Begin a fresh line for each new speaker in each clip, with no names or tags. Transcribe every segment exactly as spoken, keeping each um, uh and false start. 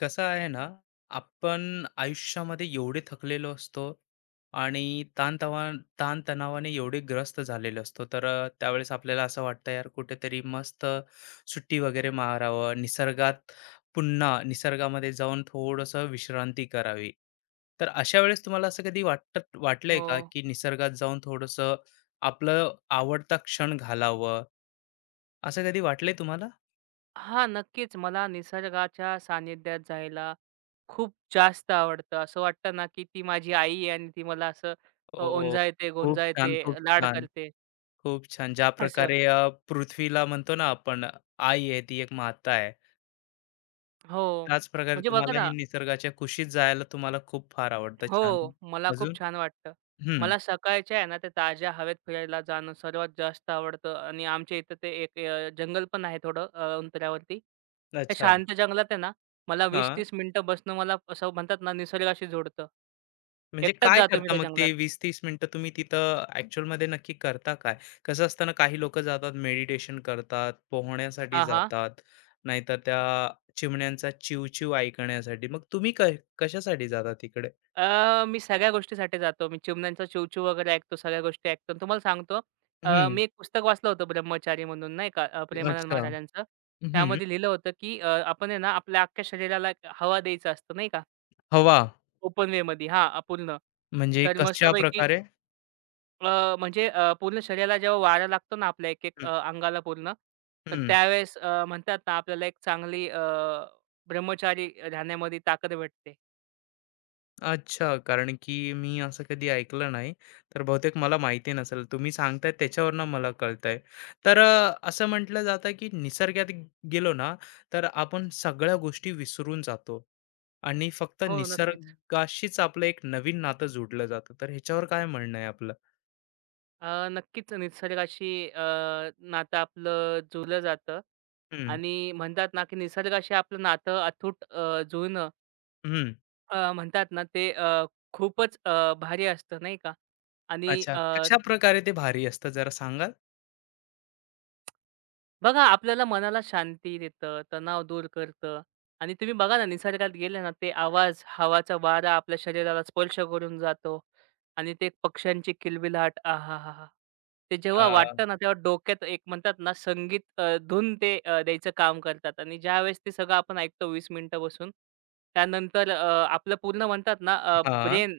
कसं आहे ना? आपण आयुष्यामध्ये एवढे थकलेलो असतो आणि ताणतवा ताणतणावाने एवढे ग्रस्त झालेलो असतो. तर अ, त्यावेळेस आपल्याला असं वाटतं यार कुठेतरी मस्त सुट्टी वगैरे मारावं निसर्गात, पुन्हा निसर्गामध्ये जाऊन थोडंसं विश्रांती करावी. तर अशा वेळेस तुम्हाला असं कधी वाटत वाटलंय
हो.
का, की निसर्गात जाऊन थोडंसं आपलं आवडता क्षण घालावं? असं कधी वाटलंय तुम्हाला?
हां, नक्कीच. मला निसर्गाच्या सानिध्यात जायला खूप जास्त आवडतं. असं वाटतं ना, की ती माझी आई आहे आणि ती मला असं अ,
ओ,
ओंजाळते,
खूप
गोंजाळते,
छान, खूप
लाड
छान.
करते
खूप छान. ज्या
असं.
प्रकारे अ, पृथ्वीला म्हणतो ना आपण, आई आहे, ती एक माता आहे.
हो.
त्याच प्रकारे
म्हणजे बघा
तुम्हाला ही
ना.
निसर्गाच्या कुशीत जायला तुम्हाला खूप फार आवडतं. छान.
हो, मला
अजून?
खूप छान वाटतं.
हं.
मला सकाळच्या आहे ना, ते ताज्या हवेत फिरायला जाणं सर्वात जास्त आवडतं आणि आमच्या इथं ते एक अ, जंगल पण आहे थोडं अ, अंतरावरती. त्या
अच्छा.
शांत जंगलात आहे ना, मला
हां.
वीस ते तीस मिनिटं बसणं मला असं म्हणतात ना, निसर्गाशी जोडतं.
म्हणजे
एकटाच
काय
जातो मी
करता
त्या
मग
जंगलात.
ते वीस ते तीस मिनिटं तुम्ही तिथं ॲक्चुअलमध्ये नक्की करता काय? कसं असतं ना, काही लोकं जातात मेडिटेशन करतात, पोहण्यासाठी
हां, हां.
जातात, नाहीतर त्या चिमण्यांचा चिवचिव ऐकण्यासाठी. मग तुम्ही क कशासाठी जाता तिकडे?
अ, मी सगळ्या गोष्टीसाठी जातो. मी चिमण्यांचा चिवचिव वगैरे ऐकतो, सगळ्या गोष्टी ऐकतो. आणि तुम्हाला सांगतो अ,
हं.
मी एक पुस्तक वाचलं होतं ब्रह्मचारी म्हणून नाही का अ, प्रेमानंद
अच्छा.
महाराजांचं.
हं.
त्यामध्ये लिहिलं होतं, की अ, आपण आहे ना आपल्या अख्ख्या शरीराला एक हवा द्यायचं असतं नाही का.
हवा.
ओपन वेमध्ये हां, अ, पूर्ण.
म्हणजे
तर मस्तपैकी
कशाप्रकारे?
अ, म्हणजे अ, पूर्ण शरीराला जेव्हा वारा लागतो ना आपल्या एक-एक
हं,
अ, अंगाला पूर्ण, तर
हं.
त्यावेळेस अ, म्हणतात ना आपल्याला एक चांगली अ, ब्रह्मचारी राहण्यामध्ये ताकद भेटते.
अच्छा, कारण की मी असं कधी ऐकलं नाही, तर बहुतेक मला माहिती नसेल. तुम्ही सांगताय त्याच्यावरनं मला कळतंय. तर अ, असं म्हटलं जातं, की निसर्गात गेलो ना, तर आपण सगळ्या गोष्टी विसरून जातो आणि फक्त
हो, नक्कीच.
निसर्गाशीच आपलं एक नवीन नातं जोडलं जातं. तर ह्याच्यावर काय म्हणणं आहे आपलं?
अ, नक्कीच निसर्गाशी अ, नातं आपलं जुळलं जातं
हं,
आणि म्हणतात ना, की निसर्गाशी आपलं नातं अथूट अ, जुळणं
हं.
अ, म्हणतात ना, ते अ, खूपच अ, भारी असतं नाही का? आणि
अच्छा,
अ,
कशाप्रकारे ते भारी असतं, जरा सांगाल?
बघा, आपल्याला मनाला शांती देतं, तणाव दूर करतं आणि तुम्ही बघा ना, निसर्गात गेले ना, ते आवाज, हवाचा वारा आपल्या शरीराला स्पर्श करून जातो आणि ते पक्ष्यांची किलबिलाट, आहाहाहा! ते
अ,
जेव्हा वाटतं ना, तेव्हा डोक्यात एक म्हणतात ना, संगीत अ, धून ते अ, द्यायचं काम करतात आणि ज्यावेळेस ते सगळं आपण ऐकतो वीस मिनिटं बसून, त्यानंतर अ, आपलं पूर्ण म्हणतात ना, अ,
हां.
ब्रेन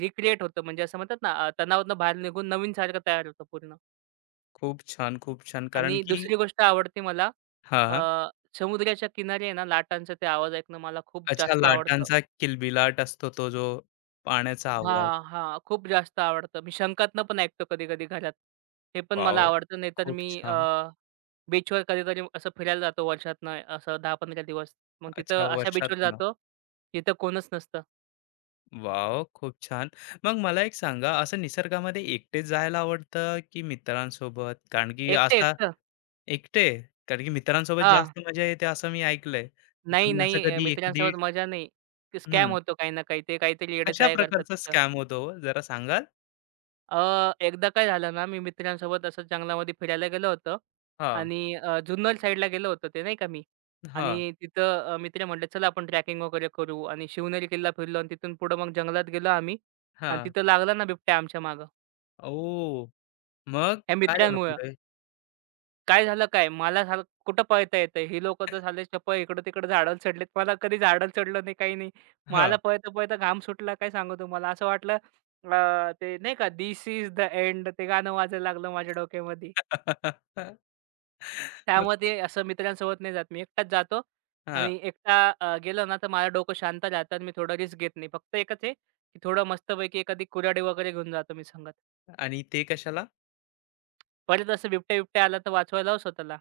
रिक्रिएट होतं. म्हणजे असं म्हणतात ना, अ, तणावातून बाहेर निघून नवीन सारखं तयार होतं पूर्ण.
खूप छान, खूप छान. कारण
आणि
की
दुसरी गोष्ट आवडते मला. अ,
हां.
समुद्राच्या किनारी आहे ना लाटांचा ते आवाज ऐकणं मला खूप
अच्छा,
जास्त आवडतं.
लाटांचा किलबिलाट असतो तो, जो पाण्याचा आवाज.
हां, हां. खूप जास्त आवडतं. मी शंकातनं पण ऐकतो कधी-कधी घरात. हे पण मला
वॉव!
आवडतं. नाहीतर
खूप
मी अ,
छान.
बीचवर कधीतरी असं फिरायला जातो वर्षातनं असं दहा ते पंधरा दिवस. मग
अच्छा,
तिथं अशा बीचवर
वर्षातनं.
जातो, तिथं कोणच नसतं.
वॉव! खूप छान. मग मला एक सांगा, असं निसर्गामध्ये एकटेच जायला आवडतं की मित्रांसोबत? कारण की असा
एकटं-एकटं.
एकटे? कारण की मित्रांसोबत
हां.
जास्त मजा येते असं मी ऐकलंय. तर
नाही,
तुम्ही असं
नाही. अ,
कधी एखादी
मित्रांसोबत मजा नाही. ते स्कॅम
हं,
होतो काही ना काही. ते काहीतरी
कशा
येडे करतात
प्रकारचा
तिथं.
स्कॅम होतो ओ? जरा सांगाल?
अ, एकदा काय झालं ना, मी मित्रांसोबत असंच जंगलामध्ये फिरायला गेलो होतो
हां,
आणि अ, जुन्नर साईडला गेलो होतो ते नाही का मी
हां,
आणि तिथं अ, मित्र म्हटले, "चला आपण ट्रॅकिंग वगैरे करू", आणि शिवनेरी किल्ला फिरलो आणि तिथून पुढं मग जंगलात गेलो आम्ही आणि
हां.
तिथं लागला ना बिबट्या आमच्या मागं,
ओह! मग
ह्या
काय झालं
मित्रांमुळं.
पुढे?
काय झालं काय, मला साल कुठं पळता येतंय, ही लोकं तर साले चपळ इकडं-तिकडं झाडाला चढलेत. मला कधी झाडाला चढलं नाही, काही नाही.
हां.
मला पळता-पळता घाम सुटला, काय सांगू तुम्हाला. असं वाटलं अ, ते नाही का, "धिस इज द एंड" ते गाणं वाजायला लागलं माझ्या डोक्यामध्ये.
मग
त्यामध्ये असं मित्रांसोबत नाही जात मी. एकटाच जातो
हां.
आणि एकटा अ, गेलो ना, तर माझं डोकं शांत राहतं आणि मी थोडं रिस्क घेत नाही. फक्त एकच आहे, की थोडं मस्तपैकी एखादी कुऱ्हाडी वगैरे घेऊन जातो मी संगत.
आणि ते कशाला?
परत असं बिबट्या-बिबट्या आला तर वाचवायला लाव स्वतःला.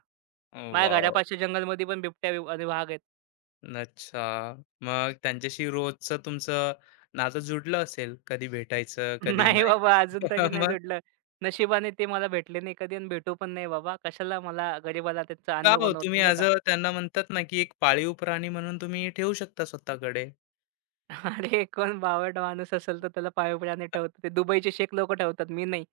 माझ्या
वॉव!
घरापाशी जंगलमध्ये पण बिबट्या बिब आणि वाघ आहेत.
अच्छा. मग त्यांच्याशी रोजचं तुमचं नातं जुडलं असेल. कधी भेटायचं, कधी
नाही
नाही.
बाबा, अजून तरी नाही
मग
जुडलं. नशिबाने ते मला भेटले नाही कधी आणि भेटू पण नाही बाबा. कशाला मला गरिबाला त्याचं
का
अन्न
हो
बनवतात
तुम्ही
नाही
ॲज
का.
अ त्यांना म्हणतात ना, की एक पाळीव प्राणी म्हणून तुम्ही ठेवू शकता स्वतःकडे?
अरे कोण बावळट माणूस असेल तर त्याला पाळीव प्राणी ठेवतात. ते दुबईचे शेख लोकं ठेवतात, मी नाही.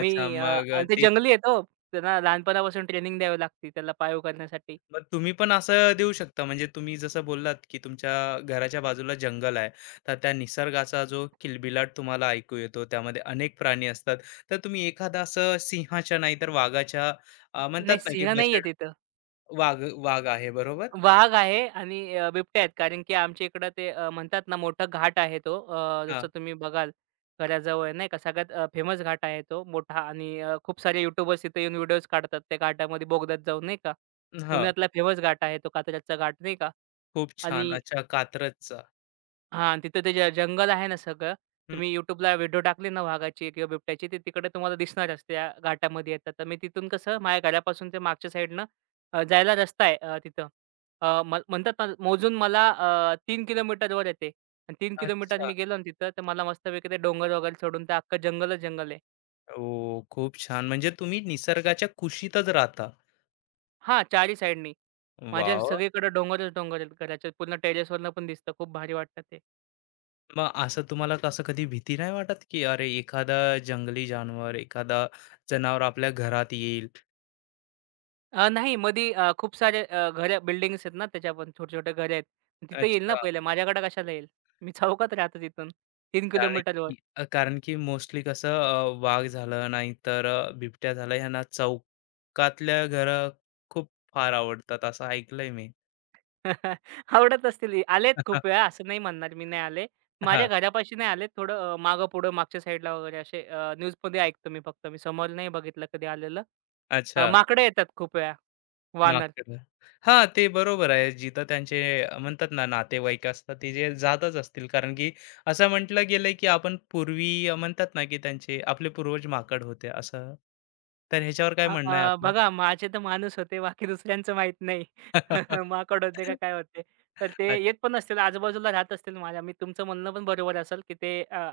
अच्छा
अ,
मग
आणि ते
ते,
जंगली आहेत तो त्यांना लहानपणापासून ट्रेनिंग द्यावी लागते त्याला पाळीव करण्यासाठी.
मग तुम्ही पण असं देऊ शकता. म्हणजे तुम्ही जसं बोललात, की तुमच्या घराच्या बाजूला जंगल आहे. तर त्या निसर्गाचा जो किलबिलाट तुम्हाला ऐकू येतो, त्यामध्ये अनेक प्राणी असतात. तर तुम्ही एखादा असं सिंहाच्या नाही तर वाघाच्या अ, म्हणतात
नाही
ना, की
सिंह नाहीये
बछड,
तिथं.
वाघ वाघ आहे बरोबर?
वाघ आहे आणि अ, बिबट्या आहेत. कारण की आमच्या इकडं ते अ, म्हणतात ना मोठा घाट आहे तो. अ,
हां,
जसं तुम्ही बघाल घराजवळ नाही का सगळ्यात फेमस घाट आहे तो मोठा आणि अ, खूप सारे यूट्यूबर्स तिथे येऊन व्हिडिओज काढतात त्या घाटामध्ये बोगद्यात जाऊन नाही का.
हां.
पुण्यातला फेमस घाट आहे तो कात्रजचा घाट नाही का.
खूप छान.
आणि
अच्छा कात्रजचा.
हां, आणि तिथं ते ज जंगल आहे ना सगळं.
हं.
तुम्ही YouTubeला व्हिडिओ टाकले ना वाघाची किंवा बिबट्याची, ते तिकडे तुम्हाला दिसणारच त्या घाटामध्ये येतात. तर मी तिथून कसं माझ्या घरापासून ते मागच्या साईडनं अ, जायला रस्ता आहे अ, तिथं. अ, म म्हणतात ना मोजून मला अ, तीन किलोमीटरवर येते आणि तीन किलोमीटर
अच्छा.
मी गेलो ना तिथं, तर मला मस्तपैकी ते डोंगर वगैरे सोडून ते अख्खं जंगलच जंगल आहे.
ओह! खूप छान. म्हणजे तुम्ही निसर्गाच्या कुशीतच राहता.
हां, चारही साईडनी. माझ्या
वॉव!
सगळीकडे डोंगरच डोंगर आहेत. घराच्या पूर्ण टेरेसवरनं पण दिसतं. खूप भारी वाटतं ते.
मग असं तुम्हाला कसं कधी भीती नाही वाटत, की अरे एखादा जंगली जानवर, एखादा जनावर आपल्या घरात येईल?
अ, नाही मधी अ, खूप सारे अ, घरं बिल्डिंग्स आहेत ना, त्याच्या पण छोटे-छोटे घरं आहेत. तिथं येईल ना
अच्छा.
पहिले, माझ्याकडे कशाला येईल? मी चौकात राहतो तिथून तीन
कारण
किलोमीटरवर.
की अ, कारण की मोस्टली कसं अ, वाघ झालं, नाहीतर अ, बिबट्या झाला, ह्यांना चौकातल्या घरं खूप फार आवडतात असं ऐकलंय मी.
आवडत असतील. ही. आलेत खूप वेळा असं नाही म्हणणार, मी नाही आले. माझ्या
हां.
घरापाशी नाही आले. थोडं अ, मागं-पुढं मागच्या साईडला वगैरे असे अ, न्यूजमध्ये ऐकतो मी फक्त. मी समोर नाही बघितलं कधी आलेलं. अ,
अच्छा.
माकडे येतात खूप वेळा, वानर.
मागचं. हां, ते बरोबर आहे. जिथं त्यांचे अ, म्हणतात ना, नातेवाईक असतात, ते जे जातच असतील. कारण की असं म्हटलं गेलंय, की आपण पूर्वी अ, म्हणतात ना, की त्यांचे आपले पूर्वज माकड होते असं. तर ह्याच्यावर काय
अ,
म्हणणं आहे
अ,
आपलं?
बघा माझे तर माणूस होते, बाकी दुसऱ्यांचं माहीत नाही. माकड होते का काय होते. तर ते येत पण नसतील, आजूबाजूला राहत असतील माझ्या. मी तुमचं म्हणणं पण बरोबर असेल, की ते अ,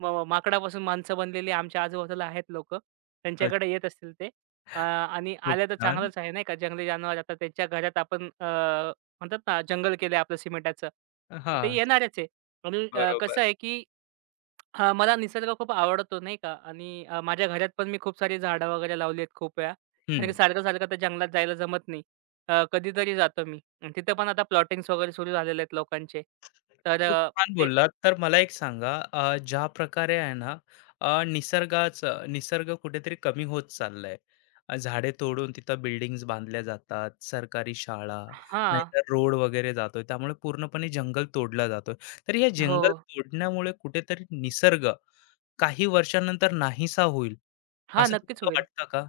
म माकडापासून माणसं बनलेली आमच्या आजूबाजूला आहेत लोक,
अच्छा,
त्यांच्याकडे येत असतील ते. अ, आणि
खूप
आल्या तर
छान.
चांगलंच आहे नाही का. जंगली जनावर आता त्यांच्या घरात आपण अ, म्हणतात ना जंगल केलंय आपलं सिमेंटाचं. तर ते
हां,
येणारच आहे. आणि अ,
बरोबर.
कसं आहे, की हां, मला निसर्ग खूप आवडतो नाही का आणि अ, माझ्या घरात पण मी खूप सारी झाडं वगैरे लावली आहेत खूप वेळा.
हं.
आणि सारखं-सारखं त्या जंगलात जायला जमत नाही. अ, कधीतरी जातो मी. अन् तिथं पण आता प्लॉटिंग्स वगैरे सुरू झालेले आहेत लोकांचे. तर
खूप
अ,
छान
ते
बोललात. तर मला एक सांगा, अ, ज्या प्रकारे आहे ना, अ, निसर्गाचं निसर्ग कुठेतरी कमी होत चाललाय. अ, झाडे तोडून तिथं बिल्डिंग्स बांधल्या जातात, सरकारी शाळा,
हां.
नाहीतर रोड वगैरे जातोय. त्यामुळे पूर्णपणे जंगल तोडला जातोय. तर या
हो.
जंगल तोडण्यामुळे कुठेतरी निसर्ग काही वर्षानंतर नाहीसा होईल,
हां,
असं
नक्कीच
तुम्हाला
होईल.
वाटतं का?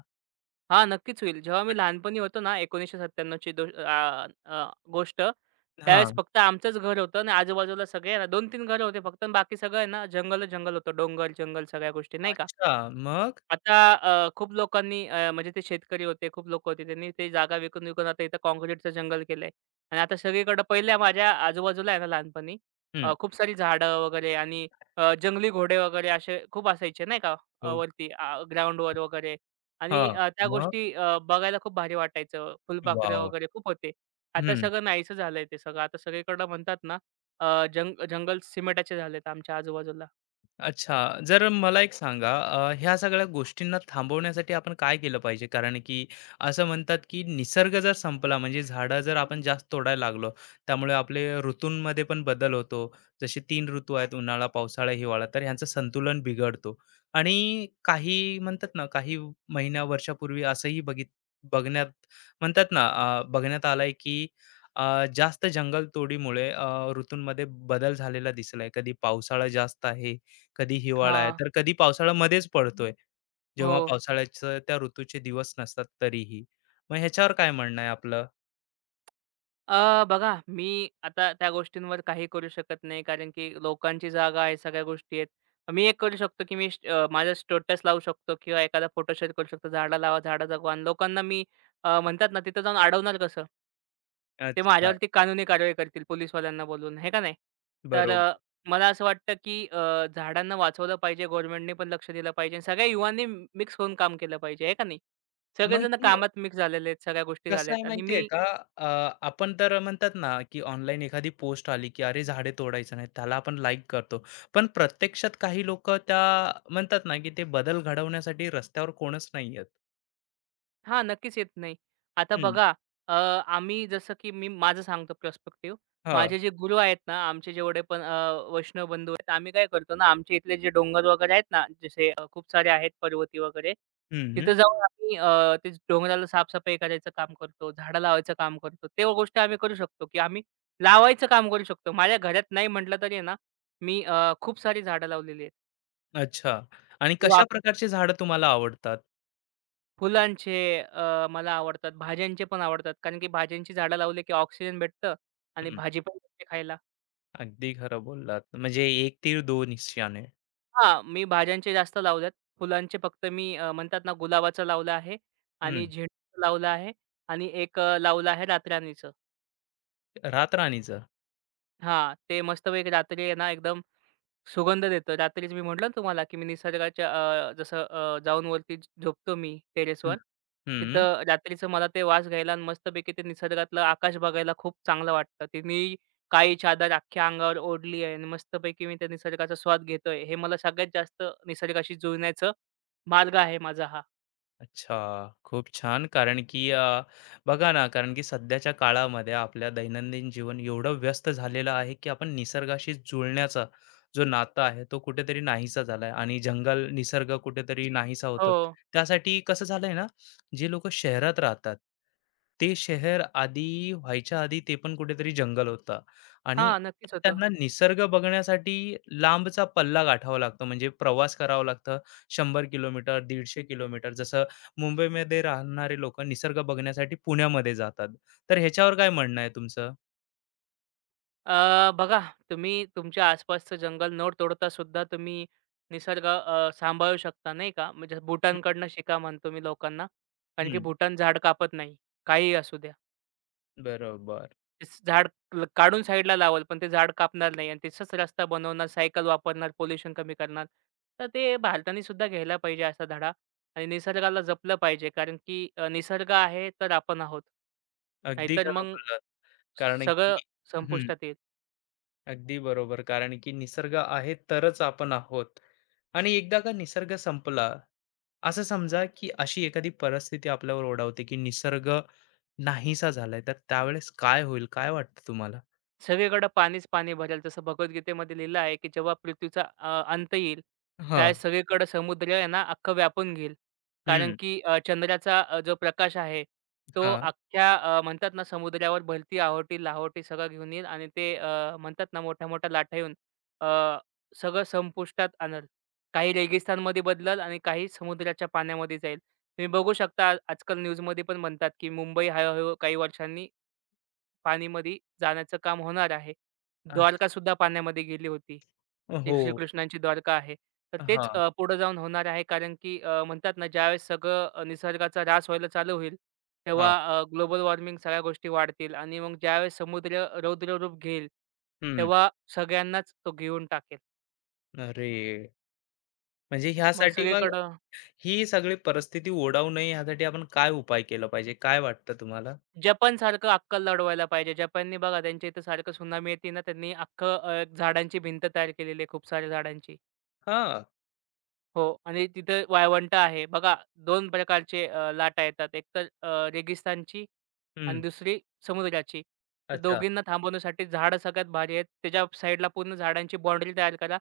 हां, नक्कीच होईल. जेव्हा मी
आणि
लहानपणी होतो ना एकोणीसशे सत्याण्णव ची दो अ, अ, गोष्ट, त्यावेळेस
हां.
फक्त आमचंच घर होतं आणि आजूबाजूला सगळे ना दोन तीन घरं होते फक्त आणि बाकी सगळं आहे ना जंगलच जंगल होतं. डोंगर, जंगल सगळ्या गोष्टी नाही का?
अच्छा. मग?
आता अ, खूप लोकांनी अ, म्हणजे ते शेतकरी होते, खूप लोकं होते. त्यांनी ते जागा विकून-विकून आता इथं काँक्रीटचं जंगल केलंय आणि आता सगळीकडं पहिल्या माझ्या आजूबाजूला आहे ना लहानपणी अ,
हं.
खूप सारी झाडं वगैरे आणि अ, जंगली घोडे वगैरे असे खूप असायचे नाही का अ,
हो.
वरती ग्राउंडवर वगैरे आणि
हां.
अ, त्या
मग?
गोष्टी अ, बघायला खूप भारी वाटायचं. फुलपाखरं
वॉव!
वगैरे खूप होते. आता सगळं नाहीसं झालंय ते सगळं. आता सगळीकडं म्हणतात ना अ, जंग जंगल सिमेंटाचे झालेत आमच्या आजूबाजूला.
अच्छा. जर मला एक सांगा, अ, ह्या सगळ्या गोष्टींना थांबवण्यासाठी आपण काय केलं पाहिजे? कारण की असं म्हणतात, की निसर्ग जर संपला, म्हणजे झाडं जर आपण जास्त तोडायला लागलो, त्यामुळे आपले ऋतूंमध्ये पण बदल होतो. जसे तीन ऋतू आहेत, उन्हाळा, पावसाळा, हिवाळा. तर ह्यांचं संतुलन बिघडतो. आणि काही म्हणतात ना, काही महिन्या वर्षापूर्वी असंही बघित बघण्यात म्हणतात ना, अ, बघण्यात आलंय, की अ, जास्त जंगलतोडीमुळे अ, ऋतूंमध्ये बदल झालेला दिसलाय. कधी पावसाळा जास्त आहे, कधी हिवाळा आहे,
हां.
तर कधी पावसाळ्यामध्येच पडतोय,
हो.
जेव्हा पावसाळ्याचं त्या ऋतूचे दिवस नसतात तरीही. मग ह्याच्यावर काय म्हणणं आहे आपलं?
अ, बघा, मी आता त्या गोष्टींवर काही करू शकत नाही कारण की लोकांची जागा आहे, सगळ्या गोष्टी आहेत. मी एक करू शकतो, की मी स्ट अ, माझा स्टेटस लावू शकतो किंवा एखादा फोटो शेअर करू शकतो. झाडं लावा, झाडं जगवा. आणि लोकांना मी अ, म्हणतात ना तिथं जाऊन अडवणार कसं? ते
अच्छा,
माझ्यावरती कानूनी कारवाई करतील पोलिसवाल्यांना बोलवून, आहे का नाही? तर अ,
बरोबर.
मला असं वाटतं, की अ, झाडांना वाचवलं पाहिजे. गव्हर्नमेंटने पण लक्ष दिलं पाहिजे. आणि सगळ्या युवांनी मिक्स होऊन काम केलं पाहिजे, आहे का नाही?
मग
सगळेजण
हे
कामात मिक्स झालेले आहेत, सगळ्या गोष्टी झाल्या
कसं आहे
आहेत आणि
माहिती आहे
मी.
का? अ, आपण तर म्हणतात ना, की ऑनलाईन एखादी पोस्ट आली, की "अरे, झाडे तोडायचं नाही." त्याला आपण लाईक करतो. पण प्रत्यक्षात काही लोकं त्या म्हणतात ना, की ते बदल घडवण्यासाठी रस्त्यावर कोणच नाही आहेत.
हां, नक्कीच येत नाही. आता
हं,
बघा, अ, आम्ही जसं, की मी माझं सांगतो पर्स्पेक्टिव्ह.
हां.
माझे जे गुरु आहेत ना, आमचे जेवढे पण अ, वैष्णव बंधू आहेत, आम्ही काय करतो ना, आमच्या इथले जे डोंगर वगैरे आहेत ना, जसे अ, खूप सारे आहेत पर्वती वगैरे,
हं,
तिथं जाऊन आम्ही अ, ते डोंगराला साफसफाई करायचं काम करतो, झाडं लावायचं काम करतो. ते गोष्टी आम्ही करू शकतो, की आम्ही लावायचं काम करू शकतो. माझ्या घरात नाही म्हटलं तरी आहे ना, मी अ, खूप सारी झाडं लावलेली
अच्छा. आणि कशा
आहेत.
प्रकारची झाडं तुम्हाला आवडतात?
फुलांचे अ, मला आवडतात. भाज्यांचे पण आवडतात. कारण की भाज्यांची झाडं लावली की ऑक्सिजन भेटतं आणि भाजी पण भेटते खायला.
अगदी खरं बोललात. म्हणजे एक तीर दोन निशाणे.
हां, मी भाज्यांचे जास्त लावल्यात. फुलांचे फक्त मी अ, म्हणतात ना गुलाबाचं लावलं आहे आणि
हं.
झेंडूचं लावलं आहे आणि एक अ, लावलं आहे रातराणीचं.
रातराणीचं.
हां, ते मस्तपैकी रात्री आहे ना एकदम सुगंध देतं. रात्रीच मी म्हटलं ना तुम्हाला, की मी निसर्गाच्या अ, जसं अ, जाऊन वरती झ- झोपतो मी
हं.
टेरेसवर.
हं.
तिथं रात्रीचं मला ते वास घ्यायला आणि मस्तपैकी ते निसर्गातलं आकाश बघायला खूप चांगलं वाटतं. ते मी काळी चादर अख्ख्या अंगावर ओढली आहे आणि मस्तपैकी मी त्या निसर्गाचा स्वाद घेतोय. हे मला सगळ्यात जास्त निसर्गाशी जुळण्याचं मार्ग आहे माझा हा.
अच्छा, खूप छान. कारण की अ, बघा ना, कारण की सध्याच्या काळामध्ये आपल्या दैनंदिन जीवन एवढं व्यस्त झालेलं आहे, की आपण निसर्गाशी जुळण्याचा जो नाता आहे, तो कुठेतरी नाहीसा झाला आहे आणि जंगल, निसर्ग कुठेतरी नाहीसा होतोय.
हो.
त्यासाठी कसं झालंय ना, जे लोकं शहरात राहतात, ते शहर आधी व्हायच्या आधी ते पण कुठेतरी जंगल होतं आणि
हां, नक्कीच होतं.
त्यांना निसर्ग बघण्यासाठी लांबचा पल्ला गाठावा लागतो. म्हणजे प्रवास करावा लागतं शंभर किलोमीटर, दीडशे किलोमीटर. जसं मुंबईमध्ये राहणारे लोक निसर्ग बघण्यासाठी पुण्यामध्ये जातात. तर ह्याच्यावर काय म्हणणं आहे तुमचं?
अ, बघा, तुम्ही तुमच्या आसपासचं जंगल न तोडता सुद्धा तुम्ही निसर्ग अ, सांभाळू शकता नाही का? म्हणजे
हं,
भूटानकडनं शिका म्हणतो मी लोकांना. कारण की
हं.
भूटान झाड कापत नाही. काहीही असू द्या.
बरोबर.
तेच झाड ल काढून साईडला लावल, पण ते झाड कापणार नाही आणि तिथंच रस्ता बनवणार, सायकल वापरणार, पोल्युशन कमी करणार. तर ते भारताने सुद्धा घ्यायला पाहिजे असा धडा आणि निसर्गाला जपलं पाहिजे. कारण की अ, निसर्ग आहे तर आपण आहोत.
अगदी
नाहीतर
खरं
मग
बोललात. कारण
सगळं
की हं.
संपुष्टात येईल.
अगदी बरोबर. कारण की निसर्ग आहे तरच आपण आहोत. आणि एकदा का निसर्ग संपला, असं समजा, की अशी एखादी परिस्थिती आपल्यावर ओढावते की निसर्ग नाहीसा झालाय, तर त्यावेळेस काय होईल? काय वाटतं तुम्हाला?
सगळीकडे पाणीच पाणी भरेल. जसं भगवद्गीतेमध्ये लिहिलं आहे, की जेव्हा पृथ्वीचा अ, अंत येईल,
हां.
त्यावेळेस सगळीकडे समुद्र आहे ना अख्खं व्यापून घेईल. कारण
हं.
की अ, चंद्राचा अ, जो प्रकाश आहे, तो
हां.
अख्ख्या अ, म्हणतात ना समुद्रावर भलती आहोटी, लाहोटी सगळं घेऊन येईल आणि ते अ, म्हणतात ना मोठ्या-मोठ्या लाटा येऊन अ, सगळं संपुष्टात आणेल. काही रेगिस्तानमध्ये बदलेल आणि काही समुद्राच्या पाण्यामध्ये जाईल. तुम्ही बघू शकता आज- आजकाल न्यूजमध्ये पण म्हणतात, की मुंबई हळू-हळू काही वर्षांनी पाणीमध्ये जाण्याचं काम होणार आहे. द्वारकासुद्धा पाण्यामध्ये गेली होती.
अ,
जी
हो.
श्रीकृष्णांची द्वारका आहे. तर तेच
हां,
अ, पुढे जाऊन होणार आहे कारण की अ, म्हणतात ना ज्यावेळेस सगळं अ, निसर्गाचा ऱ्हास व्हायला चालू होईल,
हां.
तेव्हा ग्लोबल वॉर्मिंग सगळ्या गोष्टी वाढतील आणि मग ज्यावेळेस समुद्र रौद्र रूप घेईल,
हं.
तेव्हा सगळ्यांनाच तो घेऊन टाकेल.
अरे! म्हणजे
मग
ह्यासाठी मग
सगळीकडं
ही सगळी परिस्थिती ओढावू नये ह्यासाठी आपण काय उपाय केला पाहिजे? काय वाटतं तुम्हाला?
जपानसारखं अक्कल लढवायला पाहिजे. जपाननी बघा त्यांच्या इथं सारखं सुनामी येते ना, त्यांनी अख्खं अ, एक झाडांची भिंत तयार केलेली आहे खूप साऱ्या झाडांची.
हां.
हो आणि तिथे वाळवंट आहे. बघा, दोन प्रकारचे अ, लाटा येतात. एकतर अ, रेगिस्तानची आणि
हं.
दुसरी समुद्राची. तर
अच्छा.
दोघींना थांबवण्यासाठी झाडं सगळ्यात भारी आहेत. त्याच्या साईडला पूर्ण झाडांची बाउंडरी तयार करा.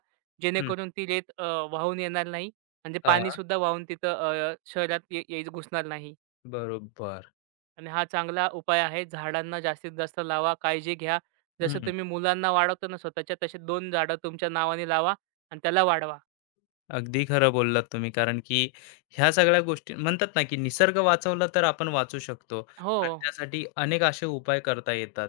हं.
जेणेकरून ती रेत अ, वाहून येणार नाही आणि ते
हां.
पाणीसुद्धा वाहून तिथं अ, शहरात ये ये घुसणार नाही.
बरोबर.
आणि हा चांगला उपाय आहे. झाडांना जास्तीत जास्त लावा, काळजी घ्या. जसं
हं.
तुम्ही मुलांना वाढवता ना स्वतःच्या, तसे दोन झाडं तुमच्या नावाने लावा आणि त्याला वाढवा.
अगदी खरं बोललात तुम्ही. कारण की ह्या सगळ्या गोष्टी म्हणतात ना, की निसर्ग वाचवला तर आपण वाचू शकतो
हो,
आणि त्यासाठी अनेक असे उपाय करता येतात.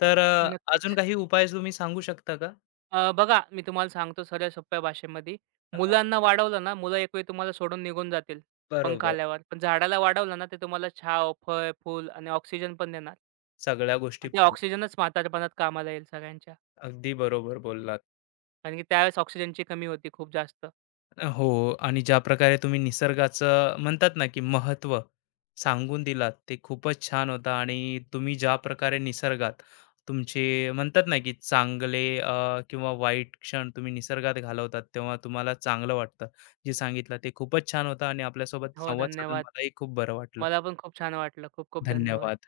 तर अ, अजून
नक्कीच.
काही उपाय तुम्ही सांगू शकता का?
अ, बघा, मी तुम्हाला सांगतो सरळ सोप्या भाषेमध्ये. मुलांना
हां.
वाढवलं ना, मुलं एक वेळ तुम्हाला सोडून निघून जातील पंखा
बरोबर.
आल्यावर. पण झाडाला वाढवलं ना, ते तुम्हाला छाव, फळ, फूल आणि ऑक्सिजन पण देणार.
सगळ्या गोष्टी
आणि ते
पूर्ण.
ऑक्सिजनच म्हातारपणात कामाला येईल सगळ्यांच्या.
अगदी बरोबर बोललात.
कारण की त्यावेळेस ऑक्सिजनची कमी होती खूप जास्त.
हो. आणि ज्या प्रकारे तुम्ही निसर्गाचं म्हणतात ना, की महत्त्व सांगून दिलात, ते खूपच छान होतं. आणि तुम्ही ज्या प्रकारे निसर्गात तुमचे म्हणतात ना, की चांगले अ, किंवा वाईट क्षण तुम्ही निसर्गात घालवतात तेव्हा तुम्हाला चांगलं वाटतं. जे सांगितलं ते खूपच छान होतं आणि आपल्यासोबत
हो,
संवाद साधून
धन्यवाद.
मलाही खूप बरं वाटलं.
मला पण खूप छान वाटलं. खूप खूप धन्यवाद.
धन्यवाद.